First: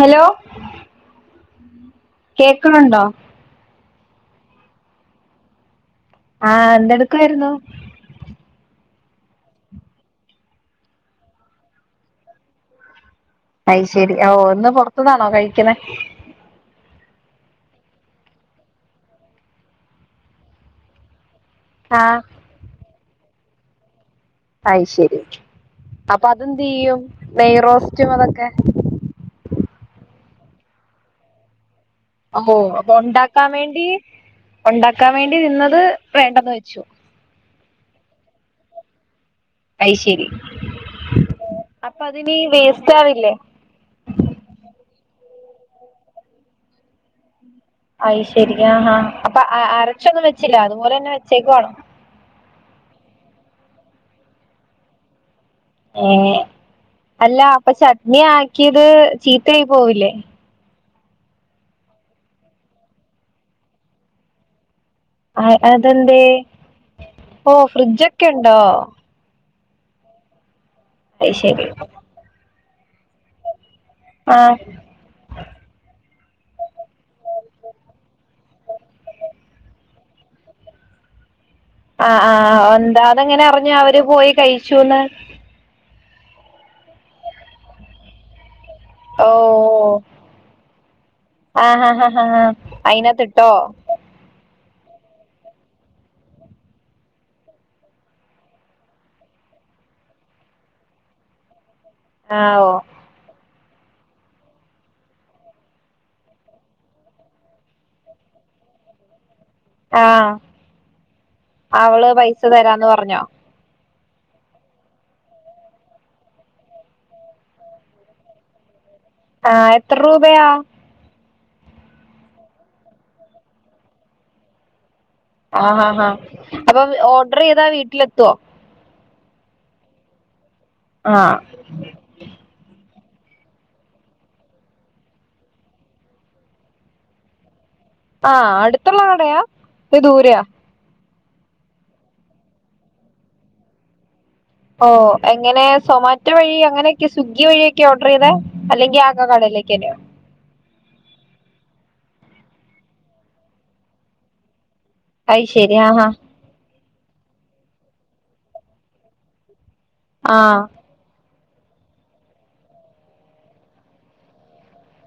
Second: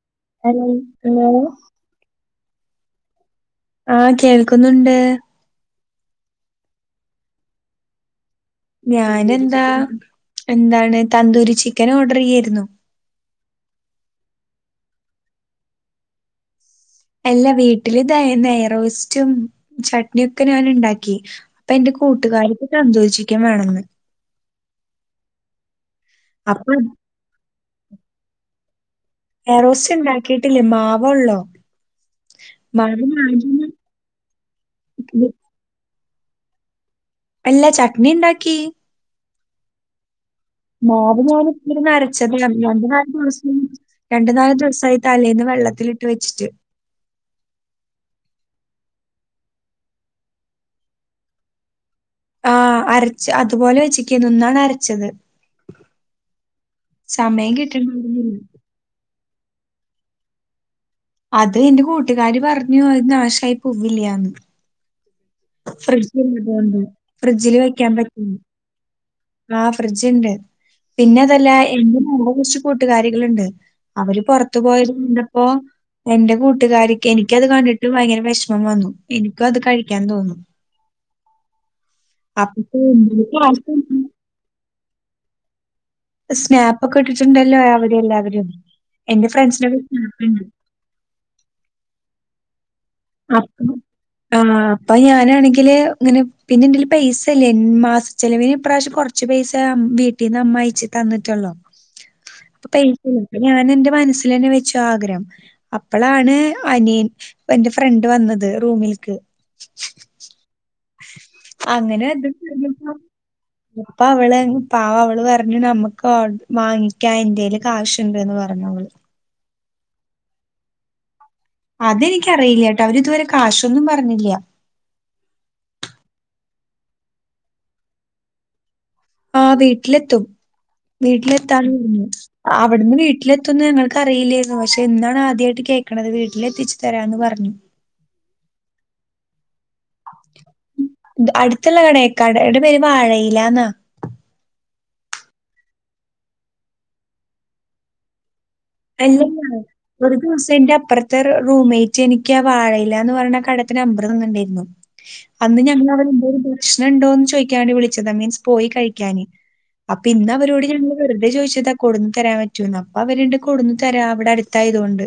Hello hello കേക്കുണുണ്ടോ ആഹ്‌ കേൾക്കുന്നുണ്ട് ആഹ്‌ എന്തെടുക്കുവായിരുന്നു ഞാനെന്താ എന്താണ് തന്തൂരി ചിക്കനോഡർ ചെയ്യായിരുന്നു അയ്ഷെരി ഓ ഇന്ന് പൊറത്തുന്നാണോ കഴിക്കണെ അല്ല, വീട്ടില് ഇത നയിറേസ്റ്റും ചട്നിയൊക്കെ ഞാന്ണ്ടാക്കി പ്പ എന്റെ ആഹ് കൂട്ടുകാരിക്ക് തന്ധൂരി ചിക്കെൻ വേണംന്ന് അയ്ശെരി. അപ്പൊ അപ്പതെന്തെയ്യും. നെയ് റോസ്റ്റും അതൊക്കെ നെയ്റോസ്റ്റ്ണ്ടാക്കിയിട്ടില്ല. മാവൊള്ളു ഹോ അപ്പൊ ഒണ്ടാക്കാൻ വേണ്ടി ഒണ്ടാക്കാൻ വേണ്ടി നിന്നത് വേണ്ടന്ന് വെച്ചു അല്ല ചട്നിണ്ടാക്കി അയ്ശരി മാവ് ഞാൻ ഇത്ര നരച്ചത് രണ്ട് വേസ്റ്റ് നാൽ ആവില്ലേ ദിവസായി രണ്ടു നാല് ദിവസായി തലേന്ന് വെള്ളത്തിട്ട് വെച്ചിട്ട് അയിശരി ആഹാ അപ്പൊ അരച്ചോനും വെച്ചില്ല അതുപോലെ തന്നെ വെച്ചേക്ക് വാണേ ആ അരച്ച് അതുപോലെ വച്ചക്ക് ഇന്നാണ് അരച്ചത് ഏ അല്ല സമയം അപ്പൊ ചട്ട്നി കിട്ടണ്ടായിരുന്നില്ല. ആക്കിയത് ചീത്തയായി പോവില്ലേ അത് എന്റെ കൂട്ടുകാര് പറഞ്ഞു അത് നാശായി പോവില്ലാന്ന് ആ ഫ്രിഡ്ജ് അതെന്തേ ഉള്ളതുകൊണ്ട്. ഓ ഫ്രിഡ്ജില് വെക്കാൻ ഫ്രിഡ്ജൊക്കെ പറ്റും. ഉണ്ടോ ആ ഫ്രിഡ്ജ് ഉണ്ട് പിന്നെ അയ് അതല്ല ശരി എനിക് കുറച്ച് കൂട്ടുകാരികളുണ്ട് അവര് ആഹ് പുറത്തു പോയത് ഇല്ലപ്പോ എൻന്റെ കൂട്ടുകാർക്ക് എനിക്കത് കണ്ടിട്ട് ഭയങ്കര വിഷമം വന്നു എനിക്കും അത് കഴിക്കാൻ തോന്നും ആ ആ അപ്പൊ എന്താ അതെങ്ങനെ അറിഞ്ഞു അവര് പോയി കഴിച്ചുന്ന് സ്നാപ്പ് ഒക്കെ ഇട്ടിട്ടുണ്ടല്ലോ അവിടെ എല്ലാവരും എന്റെ ഓ ഫ്രണ്ട്സനേക്ക സ്നാപ്പ് ഉണ്ട് ആഹ് ഹ ഹ ആ അക്ക്ണു ആ അപ്പൊ ഞാനാണെങ്കില് ഇങ്ങനെ പിന്നെ എന്റെൽ പൈസ ഇല്ലെന് മാസ. ചിലവിൻ ഇപ്രാവശ്യം കുറച്ച് കുറച്ചു പൈസ വീട്ടീ നിന്ന് അമ്മയിച്ചി തന്നിട്ടുള്ളു അ അപ്പോ പ്പ ഞാൻ എന്റെ മനസ്സൽ തന്നെ വെച്ച് ആഗ്രഹം അപ്പളാണ് അനിയൻ ഫ്രണ്ട് വന്നത് റൂമിൽക്ക് ആഹ് അവള് പൈസ തരാന്ന് പറഞ്ഞോ ഇപ്പ അവള് പാവ അവള് പറഞ്ഞു നമ്മുക്ക് വാങ്ങിക്കാൻ എന്റൽ കാശ്ണ്ട്ന്ന് പറഞ്ഞു അവള് ആ എത്ര രൂപയാ അതെനിക്കറിയില്ല കേട്ടോ അവര് ഇതുവരെ കാശൊന്നും പറഞ്ഞില്ല ആ ഹാ ഹാ അപ്പം ഓർഡർ ചെയ്താ വീട്ടിലെത്തുവോ ആ വീട്ടിലെത്തും ആഹ് വീട്ടിലെത്താൻ അവിടുന്ന് വീട്ടിലെത്തുംന്ന് ഞങ്ങൾക്ക് അറിയില്ലായിരുന്നു പക്ഷെ എന്നന്താണ് ആദ്യമായിട്ട് കേൾക്കണത് വീട്ടിലെത്തിച്ചു തരാന്ന് പറഞ്ഞു ആഹ അടുത്തുള്ള കടയാ ദൂരയാ അടുത്തുള്ള കടയ കടയുടെ പേര് വാഴയിലാന്നാ ഓ എങ്ങനെ സൊമാറ്റോ വഴി അങ്ങനെയൊക്കെ സ്വിഗ്ഗി വഴിയൊക്കെ ഓർഡർ ചെയ്തേ അല്ലെങ്കിൽ ആക അല്ലല്ല കടലേക്കാ വരോ ഒരു ദിവസം എന്റെ അപ്പുറത്തെ റൂംമേറ്റ് എനിക്ക് ആ വാഴയില എന്ന് പറയ്ണ കട തെ നമ്പർ തന്നിണ്ടായിരുന്നു അന്ന് അയ്ശരി ഞങ്ങ ആഹ് അവരെ എന്ത ഒരു പ്രശ്നം ഉണ്ടോന്ന് ചോദിക്കാൻ വേണ്ടി വിളിച്ചതാ മീൻസ് പോയി കഴിക്കാന് അപ്പൊ ഇന്ന് ആഹ് ആഹ് അവരോട് ഞങ്ങള് വെറുത ചോദിച്ചതാ കൊടുന്ന് തരാൻ പറ്റോന്ന് അപ്പോ അവരു കൊടുന്നു തരാം അവിടെ അടുത്തായതുകൊണ്ട്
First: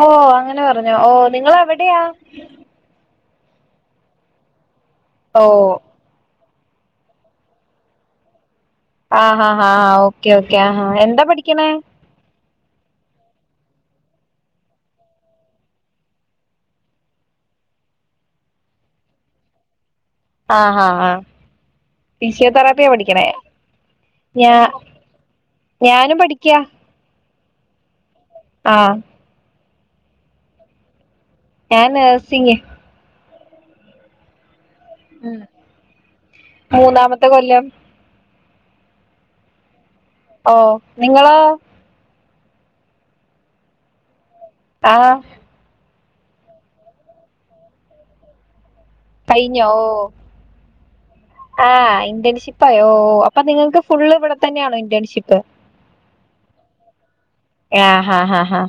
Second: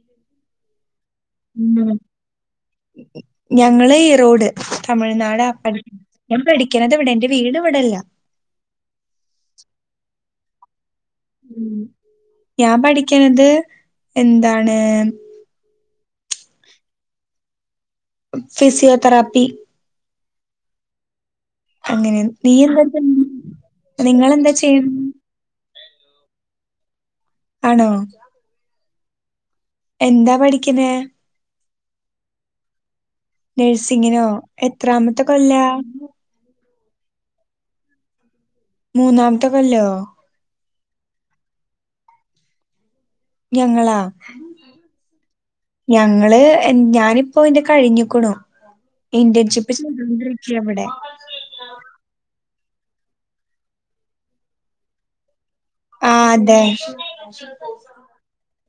ഓ അങ്ങനെ പറഞ്ഞോ ഓ നിങ്ങള് ഉം എവിടെയാ ഞങ്ങള് ഈറോട് ഓ തമിഴ്നാട് ആപ്പ ഞാൻ പഠിക്കണത് ഇവിടെ എന്റെ വീട് ഇവിടല്ല ആ ആാ ആാ ഓക്കേ ഓക്കേ ആ എന്താ പഠിക് ണേ ഞാൻ പഠിക്ക്ണത് എന്താണ് ഫിസിയോതെറാപ്പി ആഹ ആഹ ആ അങ്ങനെ നീ എന്താ ഫിസിയോതെറാപ്പിയാ ചെയ്യണ് പഠിക്കണേ നിങ്ങളെന്താ ഞാ ചെയ്യണ് ഞാനും പഠിക്ക ആണോ ആ എന്താ പഠിക്കണേ ഞാൻ നഴ്സിങ് നഴ്സിങ്ങിനോ എത്രാമത്ത കൊല്ലാ മൂന്നാമത്തെ കൊല്ലം മൂന്നാമത്തെ കൊല്ലോ ഓ നിങ്ങളോ ഞങ്ങളാ ആ ഞങ്ങള് ഞാനിപ്പോ ഇന്റെ കഴിഞ്ഞിക്ക്ണു. കഴിഞ്ഞോ ഇന്റേൺഷിപ്പ് ഓ ചെയ്തുകൊണ്ടിരിക്കയ അവിടെ. ആഹ് ഇന്റേൺഷിപ്പ് ആയോ അപ്പൊ നിങ്ങൾക്ക് ഫുള്ള് ഇവിടെ തന്നെയാണോ ഇന്റേൺഷിപ്പ്. ആ അതെ. ആഹ ഹാ ഹാ ഹാ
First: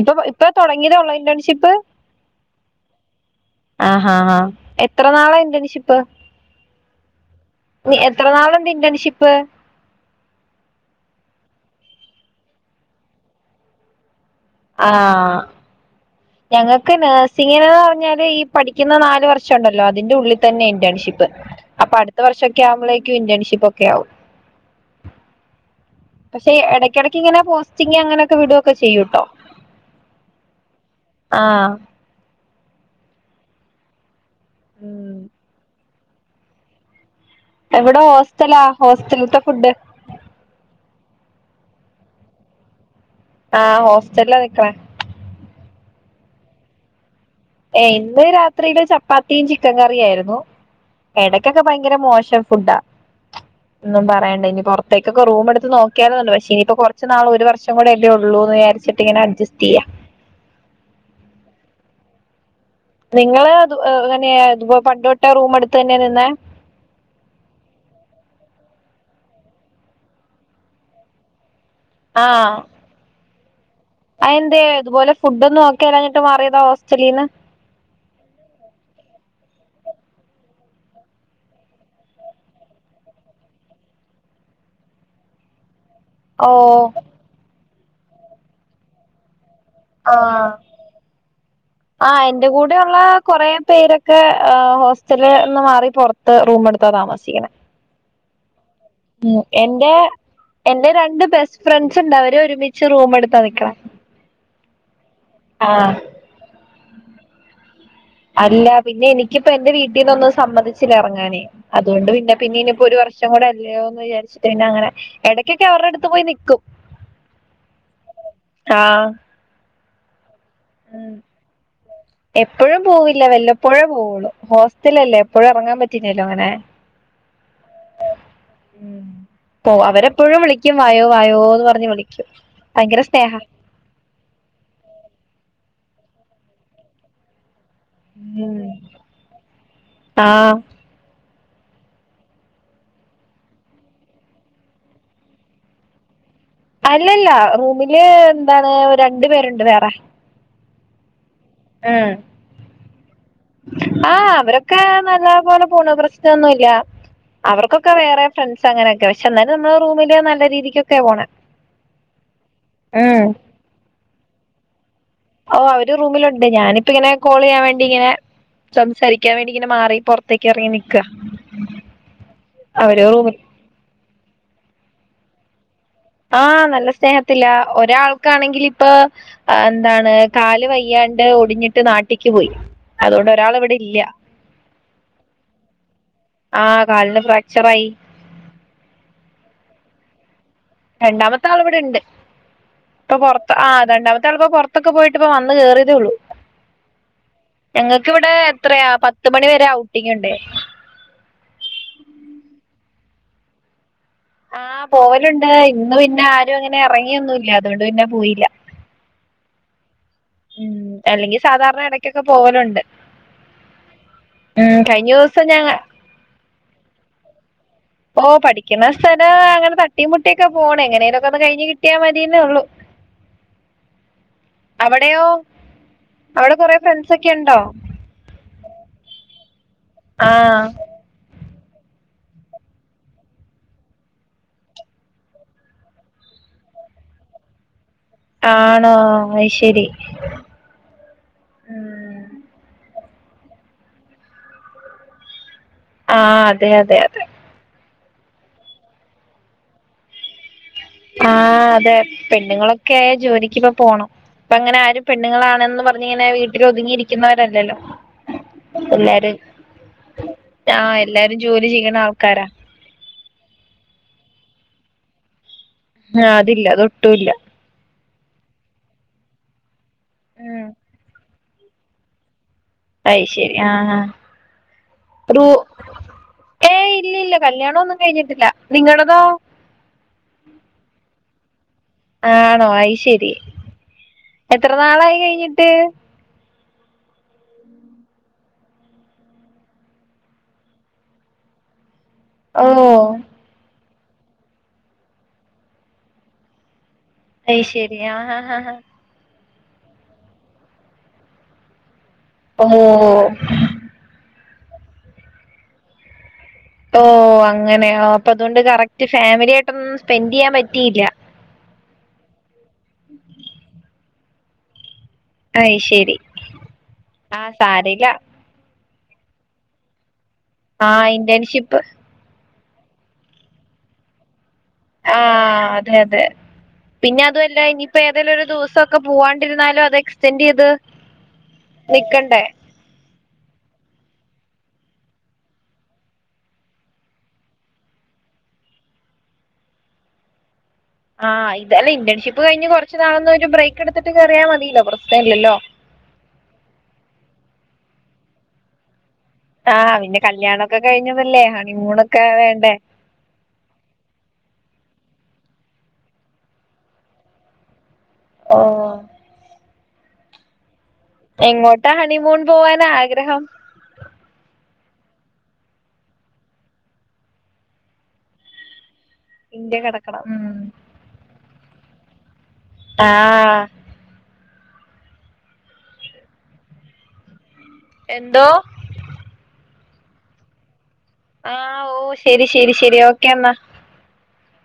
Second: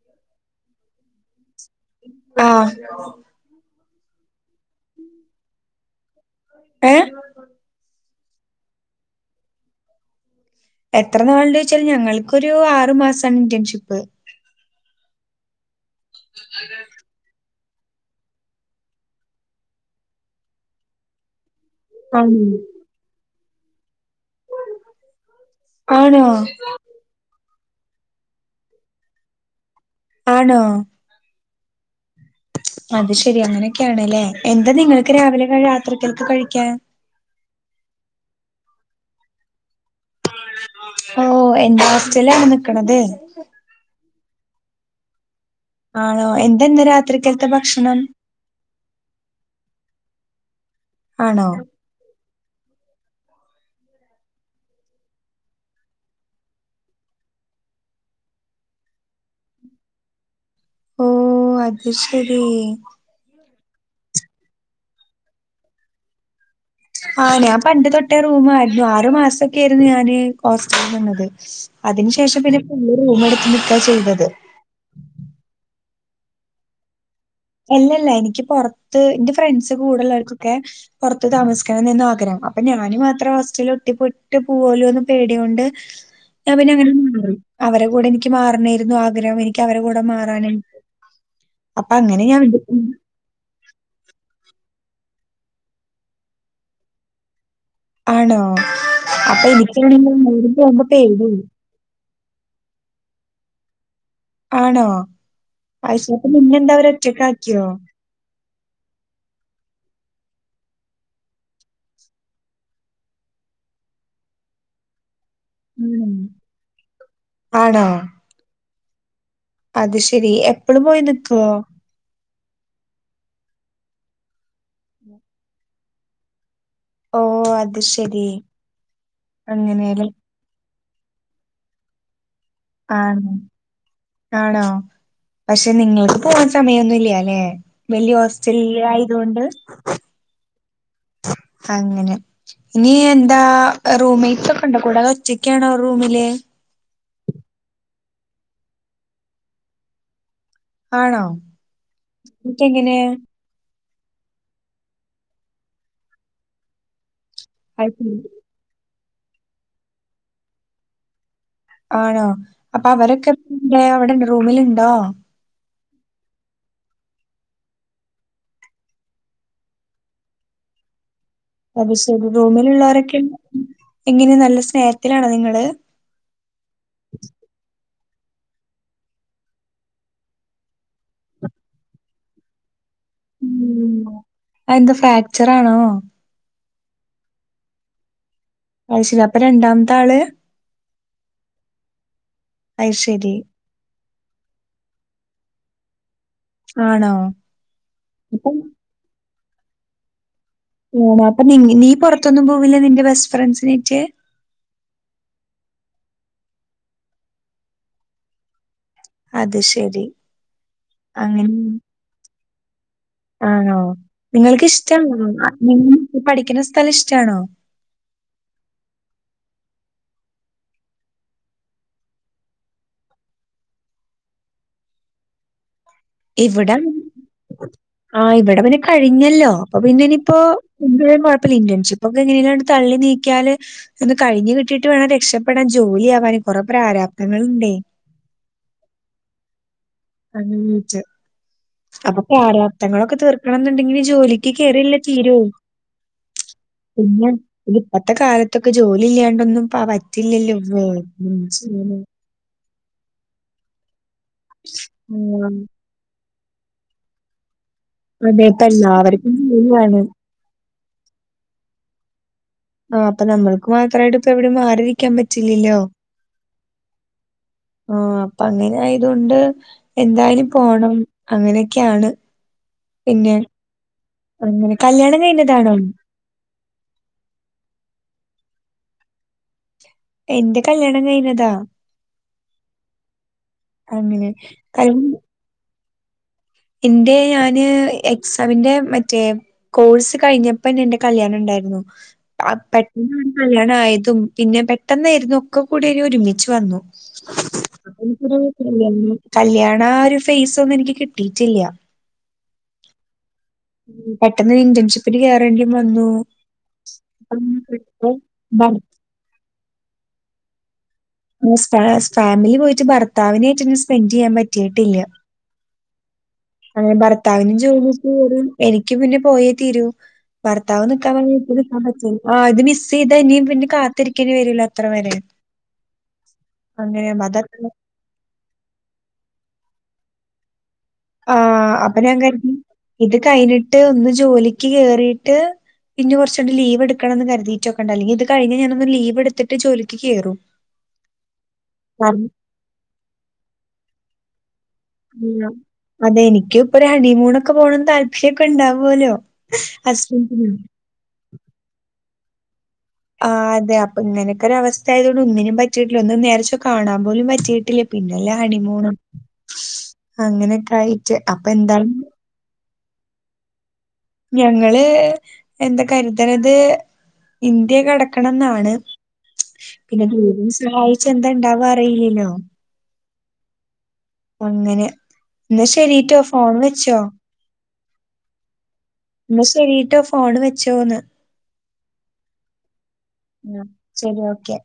ഇപ്പൊ ഇപ്പൊ തുടങ്ങിയദേ ഉള്ള ഇന്റേൺഷിപ്പ്. ആഹ് ആഹ ഹാ ആാ എത്ര നാളാ ഇന്റേൺഷിപ്പ്. ഏ എത്ര നാള് ഇണ്ട് ഇന്റേൺഷിപ്പ്. എത്ര നാളുണ്ട് ചോച്ചാല് ഞങ്ങൾക്കൊരു ആറ് മാസമാണ്. ഇന്റേൺഷിപ്പ്. ആ ഞങ്ങൾക്ക് നഴ്സിങ്. ഇങ്ങനെന്ന് പറഞ്ഞാല് ഈ പഠിക്കുന്ന നാലല് വർഷം ഉണ്ടല്ലോ അതിന്റെ ഉള്ളിൽ തന്നെ ഇന്റേൺഷിപ്പ്. അപ്പൊ അടുത്ത ആണോ വർഷൊക്കെ ആവുമ്പോഴേക്കും ഇന്റേൺഷിപ്പ് ഒക്കെ ആവും. ആണോ പക്ഷെ ഇടയ്ക്കിടക്ക് ഇങ്ങനെ പോസ്റ്റിങ് അങ്ങനെയൊക്കെ വിടൊക്കെ ചെയ്യൂട്ടോ. ആണോ? ആഹ് അത് ശെരി അങ്ങനെയൊക്കെയാണല്ലേ എന്താ നിങ്ങൾക്ക് ഉം രാവിലെ രാത്രിത്തേക്ക് കഴിക്കാൻ. എവിടെ ഹോസ്റ്റ്ലാ ഹോസ്റ്റലത്തെ ഫുഡ്. ഓ എ ഹോസ്റ്റലാണ് നിക്കണത്. ആഹ് ഹോസ്റ്റ്ല്ലാ നിക്കണേ. ആണോ എന്തെന്ന് രാ ത്രിക്കെന്താ ഭ ഏ ഇന്ന് രാത്രിയില് ചപ്പാത്തിയും ചിക്കൻ കറിയായിരുന്നു. ആണോ ഇടക്കൊക്കെ ഭയ ങ്കര മോശം ഫുഡാ. ഒന്നും പറയണ്ട ഇനി പുറത്തേക്കൊക്കെ റൂമ്ട്ത്ത് നോക്കിയാലോന്നുണ്ട് പക്ഷേ ഇനിയിപ്പോ കുറച്ച് നാള് ഒരു വർഷം കൂടെയല്ലേ ഉള്ളൂന്ന് വിചാരിച്ചിട്ട്. റ്റിങ്ങനെ അഡ്ജസ്റ്റെയ്യാ. ഓ അത് ശരി. നിങ്ങള് ങ്ങനെ ഇ പണ്ട് തൊട്ടേ റൂമെടുത്ത് തന്നെയാ നിന്നേ. ആഹ് ഞാൻ പണ്ട് തൊട്ടേ റൂമായിരുന്നു ആറു മാസൊക്കേയിരുന്നു. ഞാന് ഹോസ്റ്റല്ല് നിന്നത്. അതിനു ശേഷം പിന്നെ ഫുള്ള് റൂമ് എടുത്. ആയെന്തേ ഇതുപോലെ ഫുഡൊന്നും ഓക്കല്ലാഞ്ഞിട്ട് മാറിയതാ ഹോസ്റ്റലീന്ന്. എല്ലല്ല എനിക്ക് പൊറത്ത് ന്റെ ഫ്രണ്ട്സ് കൂടുള്ളോൽ ക്കൊക്കെ പുറത്ത് താമസിക്കണം. ന്നേന്നു ആഗ്രഹം അപ്പൊ ഞാന് മാത്രം ഹോസ്റ്റലിൽ ഒട്ടി പെട്ട് പോവോല്ലോന്ന് പേടിയോണ്ട്. [inaudible] ഞാൻ പിന്നെ അങ്ങനെ നിന്നു അവരെ കൂടെ എനിക്ക് മാറണേയ്ന്നു ആഗ്രഹം എനി അവരെ കൂടെ മാറാന് അപ്പൊങ്ങനെ അയ്ന്റെ കൂടെയുള്ള കൊറേ പേരൊക്കെ ക്കെ ആഹ് ഹോസ്റ്റലേന്ന് മാറി പൊറത്ത് റൂമെടുത്താ താമസിക്ക്ണെ. ആണോ അപ്പൊ എന്റെ എനിക്കാണെങ്കിലും അവര് പോവുമ്പോ എന്റെ രണ്ട് പേടിയായി. ബെസ്റ്റ് ഫ്രണ്ട്സ് ഉണ്ട അവര് ഒരുമിച്ച് റൂമെടുത്ത് നിൽക്ക്ണ്. ആണോ അത് ശരി നിന്നെന്താ അവരൊറ്റക്കാക്കിയോ. അല്ല പിന്നെ എനിക്കിപ്പെന്റെ വീട്ടീന്നൊന്നും സമ്മതിച്ചില്ലിറങ്ങാന്. അതുകൊണ്ട് പിന്നെ പിന്നെ ഇനിയിപ്പോ ഒരു വർഷം കൂടെ അല്ലയോന്ന് വിചാരിച്ചിട്ട്. പിന്നങ്ങനെ ഇട ക്കൊക്കെ അവരുടെ അടുത്ത് ഉം. പോയി നിക്കും ആണോ ആഹ് അത് ശെരി എപ്പളും പോയി നിക്കോ? [inaudible] എപ്പഴും പോവില്ല. വല്ലപ്പോഴേ പോവുള്ളൂ ഹോസ്റ്റലല്ലേ എപ്പോഴും ഇറങ്ങാൻ പറ്റില്ലല്ലോ അങ്ങനെ. ഓ അത് ശരി പോ അങ്ങനെയല്ലേ അവരെപ്പോഴും വിളി. ക്യും വായോ വായോന്ന് പറഞ്ഞ് വിളിക്കും. ഭയങ്കര ആഹ് സ്നേഹ ആണോ പക്ഷെ നിങ്ങൾക്ക് പോവാൻ സമയൊന്നുല്യാലേ വല്യ ഹോസ്റ്റല്ലായതോണ്ട് ആഹ് അങ്ങനെ ഇനി എന്താ റൂംമെയ്റ്റ്സൊക്കെണ്ടോ കൂടെ അതോ ഒറ്റക്കാണോ റൂമില് അല്ലല്ല റൂമില് എന്താണ് രണ്ട് പേരുണ്ട് വേറെ ആണോ ഏഹ് എന്നിട്ടെങ്ങനെ ആഹ് അവരൊക്കെ നല്ല പോലെ പോണൂ പ്രശ്നൊന്നുല്ല്യ അത് അവർക്കൊക്കെ ശരി വേറെ ഫ്രണ്ട്സ് സ് അങ്ങനെയൊക്കെ പക്ഷെ ന്നാലും നമ്മളെ റൂമില് നല്ല രീതിക്കൊക്കേ പോണേ ആണോ അപ്പൊ അവരൊക്കെ അവിടെ റൂമിലുണ്ടോ ഓഹ് അവര് റൂമിലുണ്ട് ഞാനിപ്പങ്ങനെ കോള് ചെയ്യാൻ വേണ്ടിങ്ങനെ സംസാരിക്കാൻ വേണ്ടി ഇങ്ങനെ മാറി പൊറത്തേക്ക് എറങ്ങി നിക്ക അത് ശരി അവര് റൂമിലുള്ളോരൊക്കെ റൂമിൽ എങ്ങനെ നല്ല സ്നേഹത്തിലാണോ നിങ്ങള് ആഹ് നല്ല സ്നേഹത്തിലാ ഒരാൾക്കാണെങ്കിലിപ്പൊ ആഹ് എന്താണ് കാല് വയ്യാണ്ട് ഒടിഞ്ഞിട്ട് നാട്ടിക്ക് പോയി അതുകൊണ്ട് ഒരാൾ ഇവിടെ ഇല്ല ഉം അഹ് എന്താ ഫ്രാക്ചർ ആണോ ആഹ് കാലിന് ഫ്രാക്ചർ ആയി അയ് ശരി അപ്പൊ രണ്ടാമത്താള് രണ്ടാമത്താളിവിടെണ്ട് അത് ഇപ്പൊ ശരി പൊറത്ത് ആ രണ്ടാമത്താളിപ്പോ പൊറ ത്തൊക്കെ പോയിട്ട്പ്പ വന്ന് കേറിയതേ ഉള്ളു ആണോ ഞങ്ങൾക്കിവിടെ അപ്പം എത്രയാ പ ത്ത് മണിവരെ ഔട്ടിംഗിണ്ട് ആണോ അപ്പൊ നി നീ പൊറത്തൊന്നും പോവില്ല നിന്റെ ബെസ്റ്റ് ഫ്രണ്ട്സിനേറ്റ് ആഹ് പോവലുണ്ട് ഇന്ന് പിന്നെ ആരും അങ്ങനെ എറങ്ങിയൊന്നുല്ല അതുകൊണ്ട് പിന്നെ പോയില്ല അത് ശരി അല്ലെങ്കി അങ്ങനെ സാധാരണ എടക്കൊക്കെ പോവലുണ്ട് ആണോ നിങ്ങൾക്ക് ഉം കഴിഞ്ഞ ഇഷ്ടാണോ ദിവസം ഞങ്ങ നിങ്ങ ഇപ്പ പഠിക്കണ സ്ഥലം ഇഷ്ടാണോ ഓഹ് പഠിക്കണ സ്ഥലം അങ്ങനെ തട്ടീം മുട്ടിയൊക്കെ പോണ് എങ്ങനേലൊക്കെ ഒന്ന് കഴിഞ്ഞ് കിട്ടിയാ മതീന്നേ ഒള്ളു അവിടെയോ അവിടെ ഇവിടെ കൊറെ ഫ്രണ്ട്സൊക്കെ ഇണ്ടോ ആഹ് ഇവിടെ പിന്നെ കഴിഞ്ഞല്ലോ അപ്പൊ പിന്നെ ഇനിയിപ്പോ ആഹ് എന്തായാലും കൊഴ കുഴപ്പല്ല ഇന്റേൺഷിപ്പ് ഒക്കെ എങ്ങനേങ്കിലുങ്ങട് തള്ളി നീക്കിയാല് ഇതൊന്ന് കഴിഞ്ഞ് കിട്ടീട്ട് വേണം രക്ഷപ്പെടാൻ ജോലിയാവാന് കൊറേ പ്രാരാപ്ധങ്ങളുണ്ടേയ് ആണോ അയ്ശെരി [unintelligible] അപ്പൊ പ്രാരാബ്ധങ്ങളൊക്കെ തീർക്കണന്നുണ്ടെങ്കിൽ ജോലിക്ക് കേറിയല്ലേ തീരൂ ആഹ് അതെ അതെ അതെ പിന്നെ ഇപ്പത്തെ കാലത്തൊക്കെ ജോലി ഇല്ലാണ്ടൊന്നും പ പറ്റില്ലല്ലോ [unintelligible] ആഹ് അതെ ചെയ്യാനാ? പെണ്ണുങ്ങളൊക്കായ ജോലിക്കിപ്പ പോണം ഇപ്പ അങ്ങനെ ആരും ആഹ് പെണ്ണുങ്ങളാണെന്ന് പറഞ്ഞ അങ്ങനിങ്ങനെ വീട്ടിലൊതുങ്ങിയിരിക്കുന്നവരല്ലല്ലോ അതെപ്പല്ലാവർക്കും [unintelligible] ആഹ് എല്ലാവരും ജോലി ചെയ്യണ ആൾക്കാരാ ആഹ് അപ്പൊ നമ്മൾക്ക് മാത്രായിട്ട് ഇപ്പ എവിടെം മാറിരിക്കാൻ പറ്റില്ലല്ലോ ആഹ് അതില്ല അതൊട്ടും ഇല്ല ആഹ് അപ്പ അങ്ങനെ ആയതൊണ്ട് എന്തായാലും ഉം പോണം അങ്ങനെ ഒക്കെയാണ് അയ് ശെരി ആഹ് ആഹ് അങ്ങനെ കല്യാണം ഒരു കഴിഞ്ഞതാണോ? ഏയ് ഇല്യ ഇല്ല കല്യാണോന്നും കഴിഞ്ഞിട്ടില്ല നിങ്ങടതോ എന്റെ കല്യാണം കഴിഞ്ഞതാ ആണോ അയ്ശെരി അങ്ങനെ എത്ര കാരണം നാളായി കഴിഞ്ഞിട്ട് എന്റെ ഞാന് എക്സാമിന്റെ മറ്റേ കോഴ്സ് കഴിഞ്ഞപ്പന്ന എന്റെ കല്യാണം ഇണ്ടായിരുന്നു ആഹ് ഓ പെട്ടെന്നാര്ന്നു കല്യാണം ആയതും പിന്നെ പെട്ടെന്നായിരുന്നു ഒക്കെ കൂടി ഒരുമിച്ച് വന്നു ആഹ് അയ്ശരി എനിക്കൊരു ആഹ് ആഹ് കല്യാണ ആഹ് ഒരു ഫേസ് ഒന്നും എനിക്ക് കിട്ടീറ്റില്ല ഓഹ് പെട്ടെന്നൊരു ഇന്റേൺഷിപ്പിൽ കേറേണ്ടീം വന്നു ഓഹ് അപ്പം അങ്ങനെയ അപ്പ അതുകൊണ്ട് ഭർ കറക്റ്റ് ഫാമിലി ആയിട്ടൊന്നും സ്പെൻഡ് ചെയ്യാൻ പറ്റിയില്ല ആഹ് [unintelligible] ഫാമിലി പോയിട്ട് ഭർത്താവിനായിട്ടന്നെ സ്പെൻഡ് ചെയ്യാൻ പറ്റിയിട്ടില്ല അയ്ശരി അങ്ങനെ ഭർത്താവിനും ജോലിക്ക് [unintelligible] എനിക്ക് പിന്നെ പോയേ തീരൂ ഭർത്താവ് ആ നിക്കാൻ ഇന്റേൺഷിപ്പ് [unintelligible] ആഹ് ഇത് മിസ് ചെയ്താ ഇനിയും പിന്നെ കാത്തിരിക്കേണ്ടി വരൂല്ല ആഹ് അതെ അതെ അങ്ങനെ പിന്നെ അതത്ര അതുമല്ല ഇനി ഇപ്പ ഏതെലും ഒരു ദിവസൊക്കെ പൂവാണ്ടിരുന്നാലും അത് എക്സ്ടെൻഡ് ചെയ്ത് ആഹ് അപ്പൊ ഞാൻ നിക്കണ്ടേ കരുതും ഇത് കഴിഞ്ഞിട്ട് ഒന്ന് ജോലിക്ക് കേറിയിട്ട് പിന്ന കുറച്ചങ്ങട് ലീവ് എടുക്കണംന്ന് കരുതീറ്റൊക്കണ്ട് അല്ലെങ്കി ഇത് കഴിഞ്ഞ ഞാനൊന്ന് ലീവെടുത്തിട്ട് ജോലിക്ക് കേറും ആഹ് ഇതല്ല കാരണം ഇന്റേൺഷിപ്പ് കഴിഞ്ഞ് കൊറച്ച് നാളന്നും ഒരു ബ്രേക്ക് എടുത്തിട്ട് കേറിയാ മതീല്ലോ കൊർ അതെ എനിക്കൂപ്പ ഒരു ഹണി മൂണൊക്കെ പോണന്ന് താല്പര്യക്കെ ഇണ്ടാവോല്ലോ ആഹ് പിന്നെ കല്യാണൊക്കെ കഴിഞ്ഞതല്ലേ ഹണിമൂണൊക്കെ വേണ്ടേ ആഹ് അതെ അപ്പൊ ഇങ്ങനൊക്കെ ഒരു അവസ്ഥ ആയതുകൊണ്ട് ഒന്നിനും പറ്റിയിട്ടില്ല ഒന്നും നേരെ ചൊവ്വേ കാണാൻ പോലും പറ്റിയിട്ടില്ല പിന്നല്ലേ ഓ ഹണിമൂണ് അങ്ങനെയൊക്കെ ആയി എങ്ങോട്ടാ ഹണിമൂൺ പോവാനാഗ്രഹം ഞങ്ങള് എന്താ കരുത്ണത് ഇന്ത്യ കടക്കണം എന്നാണ് ഇന്ത്യ പിന്നെ കിടക്കണം ദൈവം ഉം. സഹായിച്ച എന്താ ഉണ്ടവാ അറിയില്ലലോ ആഹ് അങ്ങനെ ഇന്നാ ശെരിട്ടോ ഫോൺ വെച്ചോ എന്തോ ഇന്നാ ശെരിട്ടോ ഫോണ് വെച്ചോന്ന് ആഹ് ഓ ശരി ശരി ശരി ഓക്കെ എന്നാ ആഹ് ശരി ഓക്കെ